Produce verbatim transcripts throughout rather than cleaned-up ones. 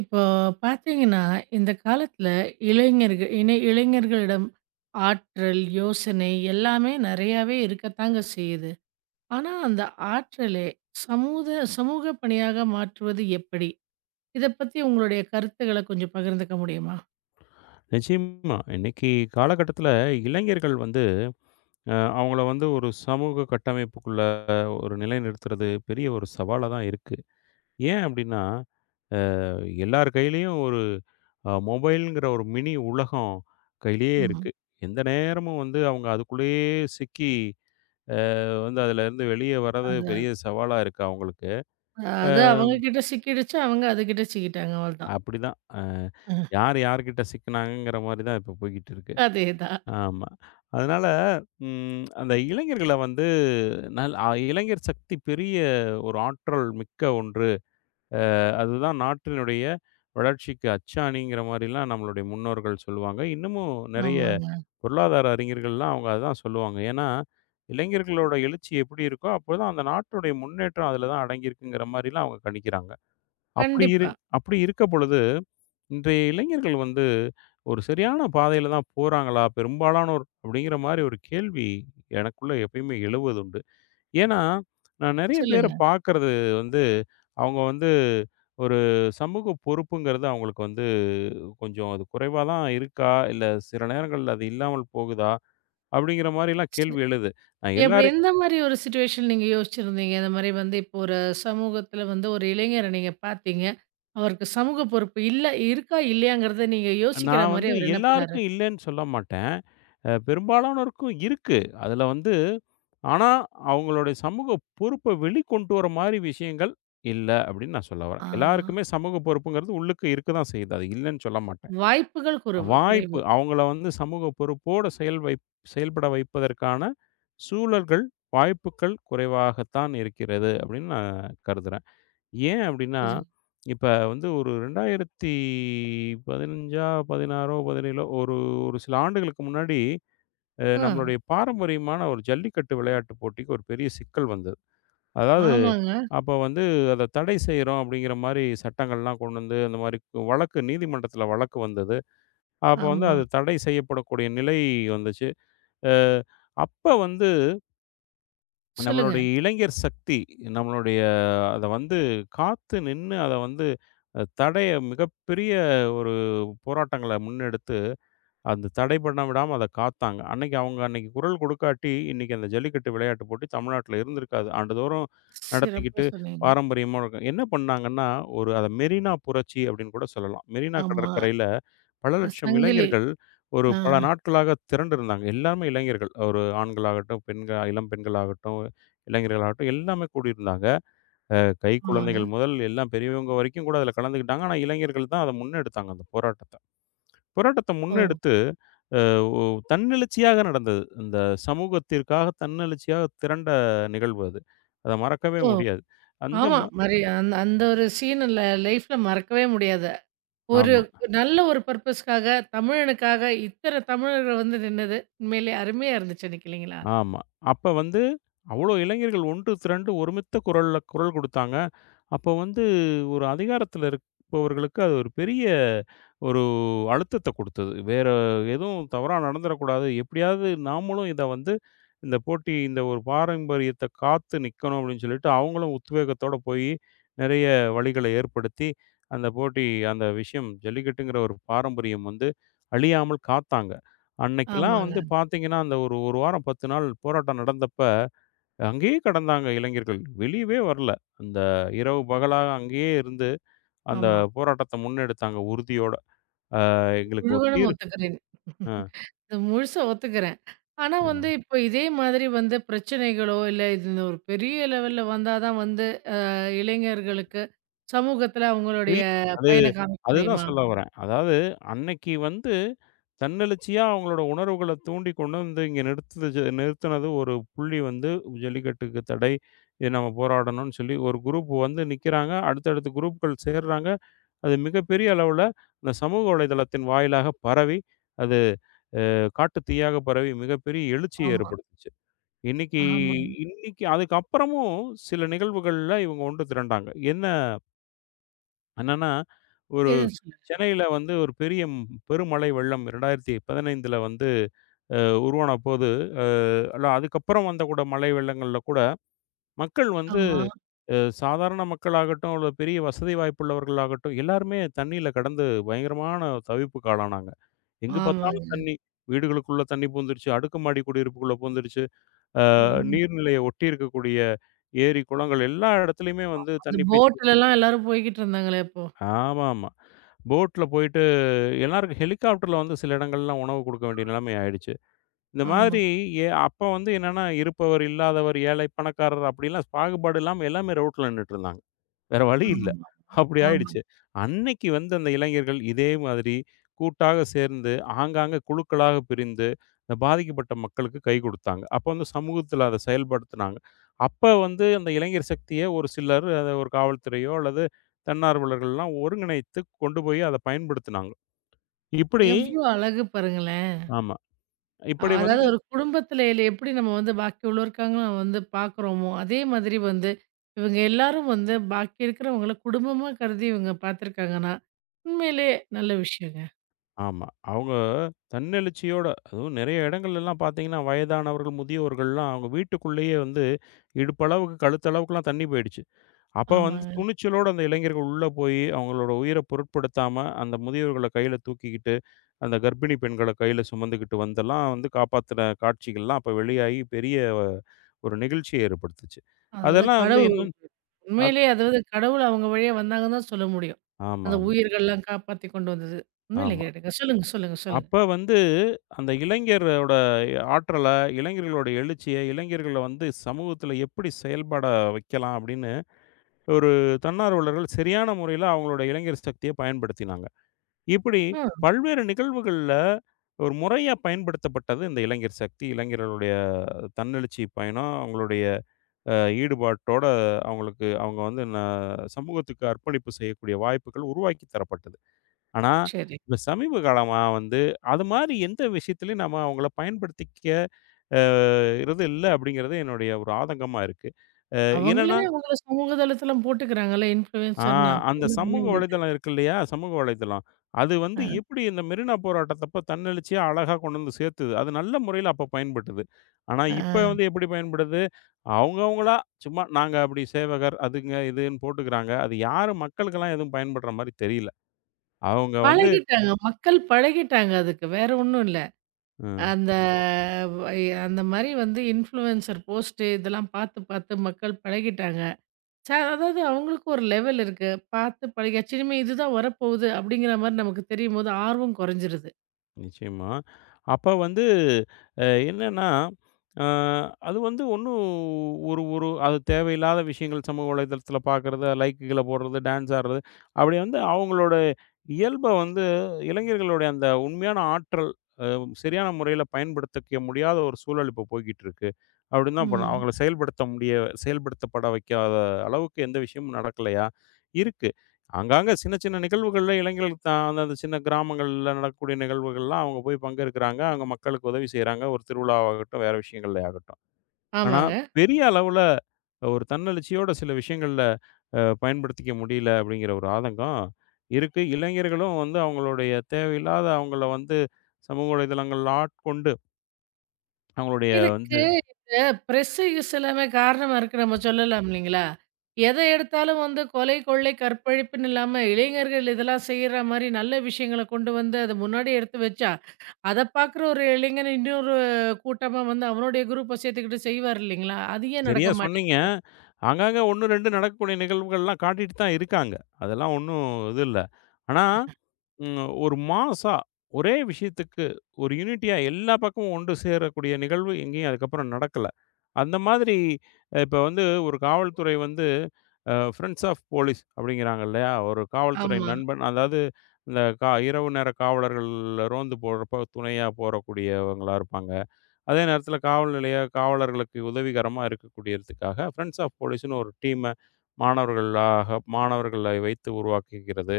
இப்போ பார்த்தீங்கன்னா, இந்த காலத்தில இளைஞர்கள் இனை இளைஞர்களிடம் ஆற்றல், யோசனை எல்லாமே நெறையாவே இருக்கத்தாங்க செய்யுது. ஆனா, அந்த ஆற்றலை சமூத சமூக பணியாக மாற்றுவது எப்படி? இத பத்தி உங்களுடைய கருத்துக்கள கொஞ்சம் பகிர்ந்துக்க முடியுமா? நிச்சயமா. இன்னைக்கு காலகட்டத்தில இளைஞர்கள் வந்து அ அவங்கள வந்து ஒரு சமூக கட்டமைப்புக்குள்ள ஒரு நிலைநிறுத்துறது பெரிய ஒரு சவாலா தான் இருக்கு. ஏன் அப்டின்னா, அ எல்லார் கையிலயும் ஒரு அ மொபைல்ங்கிற ஒரு மினி உலகம் கையிலேயே ம். இருக்கு. எந்த நேரமும் வந்து அவங்க அதுக்குள்ளேயே சிக்கி அ வந்து அதுலருந்து வெளிய வர்றது அது பெரிய சவாலா இருக்கு அவங்களுக்கு. அது அவங்க கிட்ட சிக்கிடுச்சு, அவங்க அதுகிட்ட சிக்கிட்டாங்க அவ்வளதான். அப்படிதான். அ யார் யார்கிட்ட சிக்கினாங்கங்கிற மாரி தான் இப்ப போய்க்கிட்டு இருக்கு. அதேதான். ஆமா. அதனால, ம் அந்த இளைஞர்கள வந்து நல் அ இளைஞர் சக்தி பெரிய ஒரு ஆற்றல் மிக்க ஒன்று. அதுதான் நாட்டினுடைய வளர்ச்சிக்கு அச்சாணிங்கிற மாரிலாம் நம்மளுடைய முன்னோர்கள் சொல்லுவாங்க. இன்னமும் நெறைய ஆமாங்க. பொருளாதார அறிஞர்கள்லாம் அவங்க அதான் சொல்லுவாங்க. ஏன்னா, இளைஞர்களோட எழுச்சி எப்படி இருக்கோ, அப்போதான் அந்த நாட்டுடைய முன்னேற்றம் அதில தான் அடங்கியிருக்குங்கிற மாரிலாம் அவங்க கணிக்கிறாங்க. அப்படி இரு கண்டிப்பா. அப்படி இருக்க பொழுது இன்றைய இளைஞர்கள் வந்து ஒரு சரியான பாதையில தான் போறாங்களா பெரும்பாலானோர்? அப்படிங்கிற மாரி ஒரு கேள்வி எனக்குள்ள எப்பயுமே எழுவதுண்டு. ஏன்னா, நான் நெறைய பேர சொல்லுங்க. பார்க்கறது வந்து, அவங்க வந்து ஒரு சமூக பொறுப்புங்கிறது அவங்களுக்கு வந்து கொஞ்சம் அது குறைவா தான் இருக்கா? இல்ல சில நேரங்கள்ல அது இல்லாமல் போகுதா? அப்படிங்கிற மாரிலாம் கேள்வி எழுது. நான் எப்படி எல்லாரையும் எந்த மாரி ஒரு சிச்சுவேஷன் நீங்க யோசிச்சிருந்தீங்க? இந்த மாரி வந்து இப்போ ஒரு சமூகத்தில வந்து ஒரு இளைஞர நீங்க பார்த்தீங்க. அவருக்கு சமூக பொறுப்பு இல்ல இருக்கா? இல்லையாங்கிறத நீங்க யோசிக்கிற நான் மாரி வந்து அவரு என்ன பண்ணாரு? எல்லாருக்கும் இல்லன்னு சொல்ல மாட்டேன். அ பெரும்பாலானோருக்கும் இருக்கு. அதுல வந்து ஆனா, அவங்களுடைய சமூக பொறுப்ப வெளிக்கொண்டு வர மாரி விஷயங்கள் இல்ல அப்படின்னு நான் சொல்ல வரேன். ஆ. எல்லாருக்குமே சமூக பொறுப்புங்கிறது உள்ளுக்கு இருக்க தான் செய்யுது. அது இல்லன்னு சொல்ல மாட்டேன். வாய்ப்புகள் குறைவு வாய்ப்பு குறைவு. அவங்கள வந்து சமூக பொறுப்போட செயல் வைப் செயல்பட வைப்பதற்கான சூழல்கள், வாய்ப்புக்கள் குறைவாகத்தான் இருக்கிறது அப்படின்னு நான் கருதுறேன். ஏன் அப்படின்னா, சரி. இப்ப வந்து ஒரு இரண்டாயிரத்து பதினைந்து பதினாறு பதினேழு ஒரு ஒரு சில ஆண்டுகளுக்கு முன்னாடி அ ஆ. நம்மளுடைய பாரம்பரியமான ஒரு ஜல்லிக்கட்டு விளையாட்டு போட்டிக்கு ஒரு பெரிய சிக்கல் வந்தது. அதாவது ஆமாங்க. அப்ப வந்து அத தடை செய்றோம் அப்படிங்கிற மாரி சட்டங்கள்லாம் கொண்டு வந்து அந்த மாரி வழக்கு நீதிமன்றத்தில வழக்கு வந்தது. அப்ப வந்து ஆமா. அது தடை செய்யப்படக்கூடிய நிலை வந்துச்சு. அ அப்ப வந்து சொல்லுங்க. நம்மளுடைய இளைஞர் சக்தி நம்மளுடைய அத வந்து காத்து நின்னு அத வந்து அ தடைய மிகப்பெரிய ஒரு போராட்டங்கள முன்னெடுத்து அந்த தடை பண்ண விடாம அத காத்தாங்க. அன்னைக்கு அவங்க அன்னைக்கு குரல் குடுக்காட்டி, இன்னைக்கு அந்த ஜல்லிக்கட்டு விளையாட்டு போட்டி தமிழ்நாட்டுல இருந்திருக்காது. ஆண்டுதோறும் சிறப்பா நடத்திக்கிட்டு சொன்னீங்க. பாரம்பரியமா இருக்கும். என்ன பண்ணாங்கன்னா, ஒரு அத மெரினா புரட்சி அப்டின்னு கூட சொல்லலாம். மெரினா ஆமா. கடற்கரையில பல இந்த லட்சம் சங்கிலி. இளைஞர்கள் ஒரு ஆ. பல நாட்களாக திரண்டிருந்தாங்க. எல்லாருமே இளைஞர்கள். ஒரு ஆண்களாகட்டும், பெண்கள் இளம் பெண்களாகட்டும், இளைஞர்களாகட்டும் எல்லாமே கூடியிருந்தாங்க. அ கை ஆமாங்க. குழந்தைகள் முதல் எல்லாம் பெரியவங்க வரைக்கும் கூட அதுல கலந்துக்கிட்டாங்க. ஆனா, இளைஞர்கள் தான் அத முன்னெடுத்தாங்க அந்த போராட்டத்த. போராட்டத்த ஓ! முன்னெடுத்து அ ஒ தன்னெழுச்சியாக நடந்தது. இந்த சமூகத்திற்காக தன்னெழுச்சியாக திரண்ட நிகழ்வு அது. அத மறக்கவே ஓ! முடியாது. அந்த ஆமா. ம மாரி அந்த அந்த ஒரு சீன் ல லைஃப்ல மறக்கவே முடியாது. ஒரு ஆமா. நல்ல ஒரு பர்ப்பஸ்க்காக, தமிழனுக்காக இத்தன தமிழர்கள் வந்து நின்னது, உண்மையிலே அருமையா இருந்துச்சு அன்னைக்கு இல்லைங்களா? ஆமா. அப்ப வந்து அவ்ளோ இளைஞர்கள் ஒன்று திரண்டு ஒருமித்த குரல்ல குரல் குடுத்தாங்க. அப்போ வந்து ஒரு அதிகாரத்தில இருப்பவர்களுக்கு அது ஒரு பெரிய ஒரு அழுத்தத்த குடுத்தது. வேற எதுவும் தவறா நடந்துறக்கூடாது. எப்படியாவது நாமளும் இத வந்து இந்த போட்டி இந்த ஒரு பாரம்பரியத்த காத்து நிக்கணும் அப்படின்னு சொல்லிட்டு, அவங்களும் உத்வேகத்தோட போயி நெறைய வழிகள ஏற்படுத்தி, அந்த போட்டி அந்த விஷயம் ஜல்லிக்கட்டுங்கிற ஒரு பாரம்பரியம் வந்து அழியாமல் காத்தாங்க. அன்னைக்கெல்லாம் ஆமாங்க. வந்து பார்த்தீங்கன்னா, அந்த ஒரு 1 வாரம் பத்து நாள் போராட்டம் நடந்தப்ப, அங்கேயே கடந்தாங்க இளைஞர்கள். வெளியவே வரல. அந்த இரவு பகலா அங்கேயே இருந்து, அந்த ஆமா. போராட்டத்த முன்னெடுத்தாங்க உறுதியோட. அ எங்களுக்கு ஒரு முழுவதும் தீர்வு ஒத்துக்கிறேன். அ இது முழுசா ஒத்துக்கிறேன். ஆனா ஆமா. வந்து இப்போ இதே மாதிரி வந்து பிரச்சனைகளோ, இல்ல இது இந்த ஒரு பெரிய லெவல்ல வந்தா தான் வந்து அ இளைஞர்களுக்கு சமூகத்துல அவங்களுடைய இல்ல அது பயன காமிக்க அதுதான் முடியுமா? சொல்ல வரேன். அதாவது அன்னைக்கு வந்து தன்னெழுச்சியா அவங்களோட உணர்வுகள தூண்டி கொண்டு வந்து இங்க நிறுத்துச்சு நிறுத்துனது ஒரு புள்ளி வந்து ஜல்லிக்கட்டுக்கு தடை. இது நம்ம போராடணும்னு சொல்லி ஒரு குரூப் வந்து நிக்கிறாங்க. அடுத்தடுத்த குரூப்கள் சேர்றாங்க. அது மிகப்பெரிய அளவுல இந்த சமூக வலைதளத்தின் வாயிலாக பரவி, அது காட்டு தீயாக பரவி மிகப்பெரிய எழுச்சிய ஆமா, ஏற்படுத்துச்சு. இன்னைக்கு ஆமா. இன்னைக்கு அதுக்கப்புறமும் சில நிகழ்வுகள்ல இவங்க ஒன்று திரண்டாங்க. என்ன என்னன்னா, ஒரு எதுவும் சொல்லல. சென்னையில வந்து ஒரு பெரிய ம்- பெருமழை வெள்ளம் இரண்டாயிரத்து பதினைஞ்சுல வந்து அ உருவானபோது, அ இல்ல அதுக்கப்புறம் வந்த கூட மழை வெள்ளங்கள்ல கூட மக்கள் வந்து ஆமா, அ சாதாரண மக்களாகட்டும், இல்ல பெரிய வசதி வாய்ப்புள்ளவர்களாகட்டும் எல்லாருமே தண்ணீல கடந்து பயங்கரமான தவிப்புக்கு ஆளானாங்க. எங்க பார்த்தாலும் ஆமாங்க. தண்ணி. வீடுகளுக்குள்ள தண்ணி புகுந்துருச்சு. அடுக்குமாடி குடியிருப்புக்குள்ள புகுந்துருச்சு. அ ஐயோ! நீர்நிலைய ஒட்டி இருக்கக்கூடிய ஏரி, குளங்கள் எல்லா இடத்துலயுமே வந்து அந்த தண்ணி பீச்சு போட்லலாம் எல்லாரும் போய்க்கிட்டு இருந்தாங்களே அப்போ. ஆமாமா. போட்ல போயிட்டு எல்லாருக்கும் ஹெலிகாப்டர்ல வந்து சில இடங்கள்லாம் உணவு குடுக்க வேண்டிய நிலைமை ஆயிடுச்சு. இந்த ஆமா, மாதிரி எ அப்ப வந்து என்னன்னா, இருப்பவர், இல்லாதவர், ஏழை, பணக்காரர் அப்படிலாம் பாகுபாடு இல்லாம எல்லாமே ரோட்ல நின்னுட்டுருந்தாங்க. வேற வழி ஆமா, இல்ல. அப்படி ஆமா. ஆயிடுச்சு. அன்னைக்கு வந்து அந்த இளைஞர்கள் இதே மாதிரி கூட்டாக சேர்ந்து, ஆங்காங்க குழுக்களாக பிரிந்து, இந்த பாதிக்கப்பட்ட மக்களுக்கு கை குடுத்தாங்க. அப்ப வந்து சமூகத்தில அத செயல்படுத்துனாங்க. அப்ப வந்து அந்த இளைஞர் சக்திய ஒரு சிலர் அத ஒரு காவல்துறையோ அல்லது தன்னார்வலர்கள்லாம் ஒருங்கிணைத்து கொண்டு போய் அத பயன்படுத்துனாங்க. இப்படி எவ்ளோ அழகு பாருங்களேன்! ஆமா. இப்படி அஹ் அதாவது வந்து ஒரு குடும்பத்தில எப்படி நம்ம வந்து பாக்கி உள்ளோருக்காங்கள வந்து பாக்குறோமோ, அதே மாதிரி வந்து இவங்க எல்லாரும் வந்து பாக்கி இருக்கிறவங்கள குடும்பமா கருதி இவங்க பாத்துருக்காங்கன்னா, உண்மையிலேயே நல்ல விஷயங்க. ஆமா. அவங்க தன்னெழுச்சியோட அதுவும் நெறைய இடங்கள்லலாம் பார்த்தீங்கன்னா, வயதானவர்கள், முதியோர்கள்லாம் அவங்க வீட்டுக்குள்ளேயே வந்து இடுப்பளவுக்கு, கழுத்தளவுக்குலாம் தண்ணி போயிடுச்சு. அப்ப வந்து ஆமாங்க. துணிச்சலோட அந்த இளைஞர்கள் உள்ள போயி, அவங்களோட உயிர பொருட்படுத்தாம, அந்த முதியோர்கள கையில தூக்கிக்கிட்டு, அந்த கர்ப்பிணி பெண்கள கையில சுமந்துக்கிட்டு வந்தெல்லாம் வந்து காப்பாத்துன காட்சிகள்லாம் அப்ப வெளியாகி பெரிய ஒரு நிகழ்ச்சிய ஏற்படுத்துச்சு. அதாவது அதெல்லாம் வந்து கடவுள் என்னன்னு அத் உண்மையிலேயே அதாவது கடவுள் அவங்க வழியா வந்தாங்கன்னு தான் சொல்ல முடியும். ஆமா, அந்த ஆமா, உயிர்கள்லாம் காப்பாத்தி கொண்டு வந்தது. உண்மையிலே ஆமா. கேட்டுங்க. சொல்லுங்க, சொல்லுங்க, சொல்லுங்க. அப்ப வந்து அந்த இளைஞரோட ஆற்றல, இளைஞர்களோட எழுச்சிய, இளைஞர்கள வந்து சமூகத்துல எப்படி செயல்பட வைக்கலாம் அப்படின்னு ஒரு தன்னார்வலர்கள் சரியான முறையில அவங்களோட இளைஞர் சக்திய பயன்படுத்தினாங்க. இப்படி ஆ பல்வேறு நிகழ்வுகள்ல ஒரு முறையா பயன்படுத்தப்பட்டது இந்த இளைஞர் சக்தி. இளைஞர்களுடைய தன்னெழுச்சி பயணம், அவங்களுடைய அ ஈடுபாட்டோட அவங்களுக்கு அவங்க வந்து ந சமூகத்துக்கு அர்ப்பணிப்பு செய்யக்கூடிய வாய்ப்புகள் உருவாக்கி தரப்பட்டது. ஆனா, சரி. இப்ப சமீப காலமா வந்து, அது மாரி எந்த விஷயத்திலயும் நம்ம அவங்கள பயன்படுத்திக்க அ றது இல்ல அப்படிங்கிறது என்னுடைய ஒரு ஆதங்கமா இருக்கு. அ அவங்களே என்னன்னா, அவங்கள சமூக தளத்தில போட்டுக்கிறாங்கல்ல ஆ இன்ஃப்ளூயன்சர்ன்னு. அப்ப அந்த என்ன பண்ண சமூக முடியுது? வலைதளம் இருக்கு இல்லையா? சமூக வலைதளம். அது வந்து ஆ, எப்படி இந்த மெரினா போராட்டத்தப்ப தன்னெழுச்சியா அழகா கொண்டு வந்து சேர்த்தது. அது நல்ல முறையில அப்ப பயன்பட்டது. ஆனா, ஆ. இப்ப வந்து எப்படி பயன்படுது? அவங்கவங்களா சும்மா நாங்க அப்படி சேவகர், அதுங்க இதுன்னு போட்டுக்கிறாங்க. அது யாரு மக்களுக்கெல்லாம் எதுவும் பயன்படுற மாரி தெரியல. அவங்க வந்து பழகிட்டாங்க. மக்கள் பழகிட்டாங்க அதுக்கு. வேற ஒண்ணும் இல்ல. ம். அந்த வை அந்த மாரி வந்து இன்ஃப்ளூயன்சர் போஸ்ட் இதெல்லாம் பார்த்து, பார்த்து மக்கள் பழகிட்டாங்க. ச அதாவது அவங்களுக்கும் ஒரு லெவல் இருக்கு. பார்த்து பழகியாச்சு. இனிமே இதுதான் வரப்போகுது அப்படிங்கிற மாரி நமக்கு தெரியும்போது ஆர்வம் குறைஞ்சிருது. நிச்சயமா. அப்ப வந்து அ என்னன்னா, அ அது வந்து ஒண்ணும் ஒரு ஒரு அது தேவையில்லாத விஷயங்கள் சமூக வலைதளத்தில பார்க்குறது, லைக்குகள போடுறது, டான்ஸ் ஆடுறது, அப்படி வந்து அவங்களோட இயல்ப வந்து இளைஞர்களுடைய அந்த உண்மையான ஆற்றல் அ சரியான முறையில பயன்படுத்திக்க முடியாத ஒரு சூழல் இப்போ போய்க்கிட்டு இருக்கு. அப்படின்னு தான் பண்ணணும். ம். அவங்கள செயல்படுத்த முடிய செயல்படுத்தப்பட வைக்காத அளவுக்கு எந்த விஷயமும் நடக்கலையா? இருக்கு. ஆங்காங்க சின்ன சின்ன நிகழ்வுகள்ல இளைஞர்கள் தான் அந்தந்த சின்ன கிராமங்கள்ல நடக்கக்கூடிய நிகழ்வுகள்லாம் அவங்க போய் பங்கெடுக்கிறாங்க. அங்க மக்களுக்கு உதவி செய்றாங்க. ஒரு திருவிழாவாகட்டும், வேற விஷயங்கள்ல ஆகட்டும். ஆனா, ஆமாங்க. பெரிய அளவுல ஒரு தன்னெழுச்சியோட சில விஷயங்கள்ல அ பயன்படுத்திக்க முடியல அப்படிங்கிற ஒரு ஆதங்கம் இருக்கு. இளைஞர்களும் வந்து அவங்களுடைய தேவையில்லாத அவங்கள வந்து சமூக வலைதளங்கள் ஆட்கொண்டு, அவங்களுடைய வந்து இதுக்கு இந்த பிரஸ் யூஸ் எல்லாமே காரணமா இருக்கு நம்ம சொல்லலாம் இல்லைங்களா? எத எடுத்தாலும் வந்து கொலை, கொள்ளை, கற்பழிப்புன்னு இல்லாம இளைஞர்கள் இதெல்லாம் செய்ற மாரி நல்ல விஷயங்கள கொண்டு வந்து அத முன்னாடி எடுத்து வச்சா, அத பார்க்குற ஒரு இளைஞன் இன்னொரு கூட்டமா வந்து அவனுடைய குரூப்ப சேர்த்துக்கிட்டு செய்வார் இல்லைங்களா? அது ஏன் சரியா நடக்க சொன்னீங்க. மாட்டேங்குது? ஆங்காங்க ஒண்ணு, ரெண்டு நடக்கக்கூடிய நிகழ்வுகள்லாம் காட்டிட்டு தான் இருக்காங்க. அதெல்லாம் ஒண்ணும் இது இல்ல. ஆனா, ம் ஒரு மாஸா ஒரே விஷயத்துக்கு ஒரு யூனிட்டியா எல்லா பக்கமும் ஒன்று சேரக்கூடிய நிகழ்வு எங்கேயும் அதுக்கப்புறம் நடக்கல. அந்த மாதிரி இப்ப வந்து ஒரு காவல்துறை வந்து அ ஃப்ரெண்ட்ஸ் ஆஃப் போலீஸ் அப்படிங்கிறாங்க இல்லையா? ஒரு காவல்துறை ஆமா. நண்பன் அதாவது இந்த கா இரவு நேர காவலர்கள் ரோந்து போறப்போ துணையா போறக்கூடியவங்களா இருப்பாங்க. அதே நேரத்தில காவல் நிலைய காவலர்களுக்கு உதவிகரமா இருக்கக்கூடியதுக்காக ஃப்ரெண்ட்ஸ் ஆஃப் போலீஸ்ன்னு ஒரு டீம மாணவர்களாக மாணவர்களை வைத்து உருவாக்குகிறது.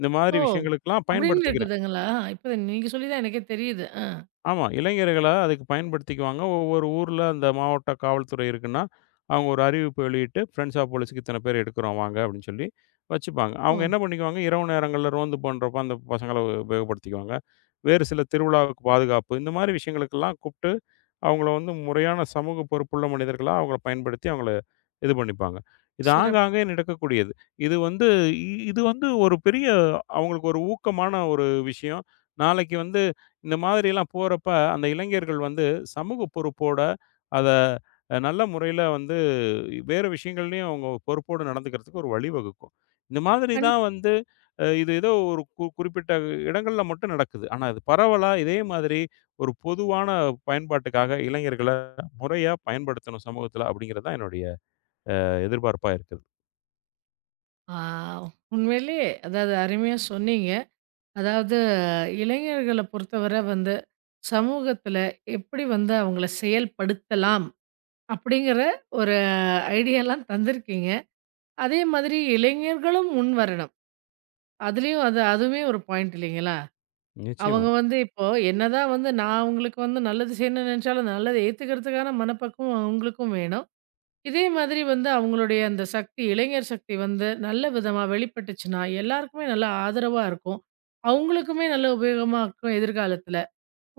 இந்த மாதிரி ஓ! விஷயங்களுக்கெல்லாம் அப்படின்னு பயன்படுத்திக்கிறாங்க. இருக்குதுங்களா? இப்ப நீங்க சொல்லி தான் எனக்கே தெரியுது. ஆ. ஆமா. இளைஞர்கள அதுக்கு பயன்படுத்திக்குவாங்க. ஒவ்வொரு ஊர்ல அந்த மாவட்ட காவல்துறை இருக்குன்னா, அவங்க ஒரு அறிவிப்பு வெளியிட்டு, "ஃபிரெண்ட்ஸ் ஆஃப் போலீஸ்க்கு இத்தன பேர் எடுக்குறோம் வாங்க" அப்படின்னு சொல்லி வச்சுப்பாங்க. அவங்க ஓ! என்ன பண்ணிக்குவாங்க, இரவு நேரங்கள்ல ரோந்து பண்றப்ப அந்த பசங்கள உபயோகப்படுத்திக்குவாங்க. வேறு சில திருவிழாவுக்கு பாதுகாப்பு, இந்த மாரி விஷயங்களுக்கெல்லாம் கூப்ட்டு, அவங்கள வந்து முறையான சமூக பொறுப்புள்ள மனிதர்களா அவங்கள பயன்படுத்தி, அவங்கள இது பண்ணிப்பாங்க. இது ஆக ம். சிறப்பு. ஆக நடக்கக்கூடியது. இது வந்து இ இது வந்து ஒரு பெரிய அவங்களுக்கு ஒரு ஊக்கமான ஒரு விஷயம். நாளைக்கு வந்து இந்த மாதிரிலாம் போறப்ப, அந்த இளைஞர்கள் வந்து சமூக பொறுப்போட அத அ நல்ல முறையில வந்து வேறு விஷயங்கள்லயும் அவங்க பொறுப்போடு நடந்துக்கிறதுக்கு ஒரு வழிவகுக்கும். இந்த மாதிரி கண் தான் வந்து அ இது ஏதோ ஒரு கு குறிப்பிட்ட இடங்கள்ல மட்டும் நடக்குது. ஆனா அது பரவலா இதே மாதிரி ஒரு பொதுவான பயன்பாட்டுக்காக இளைஞர்கள முறையா பயன்படுத்தணும் சமூகத்தில அப்படிங்கிறது தான் என்னுடைய எதிர்பார்ப்பா இருக்குது. ஆ உண்மையிலேயே அதாவது அருமையா சொன்னீங்க. அதாவது இளைஞர்கள பொறுத்தவரை வந்து, சமூகத்தில எப்படி வந்து அவங்கள செயல்படுத்தலாம்? அப்படிங்கிற ஒரு ஐடியாலாம் தந்திருக்கீங்க. அதே மாதிரி இளைஞர்களும் முன் வரணும். அதுலயும் அது அதுவுமே ஒரு பாயிண்ட் இல்லைங்களா? நிச்சயமா. அவங்க வந்து இப்போ என்னதான் வந்து நான் அவங்களுக்கு வந்து நல்லது செய்யணும்னு நெனச்சாலும், நல்லத ஏத்துக்கிறதுக்கான மனப்பக்குவம் அவங்களுக்கும் வேணும். இதே மாதிரி வந்து அவங்களுடைய அந்த சக்தி, இளைஞர் சக்தி வந்து நல்ல விதமா வெளிப்பட்டுச்சுன்னா, எல்லாருக்குமே நல்ல ஆதரவா இருக்கும். அவங்களுக்குமே நல்ல உபயோகமா இருக்கும் எதிர்காலத்தில.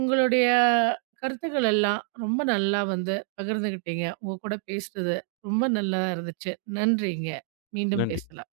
உங்களுடைய கருத்துக்கள் எல்லாம் ரொம்ப நல்லா வந்து பகிர்ந்துகிட்டீங்க. உங்க கூட பேசுனது ரொம்ப நல்லா இருந்துச்சு. நன்றிங்க. மீண்டும் நன்றி. பேசலாம்.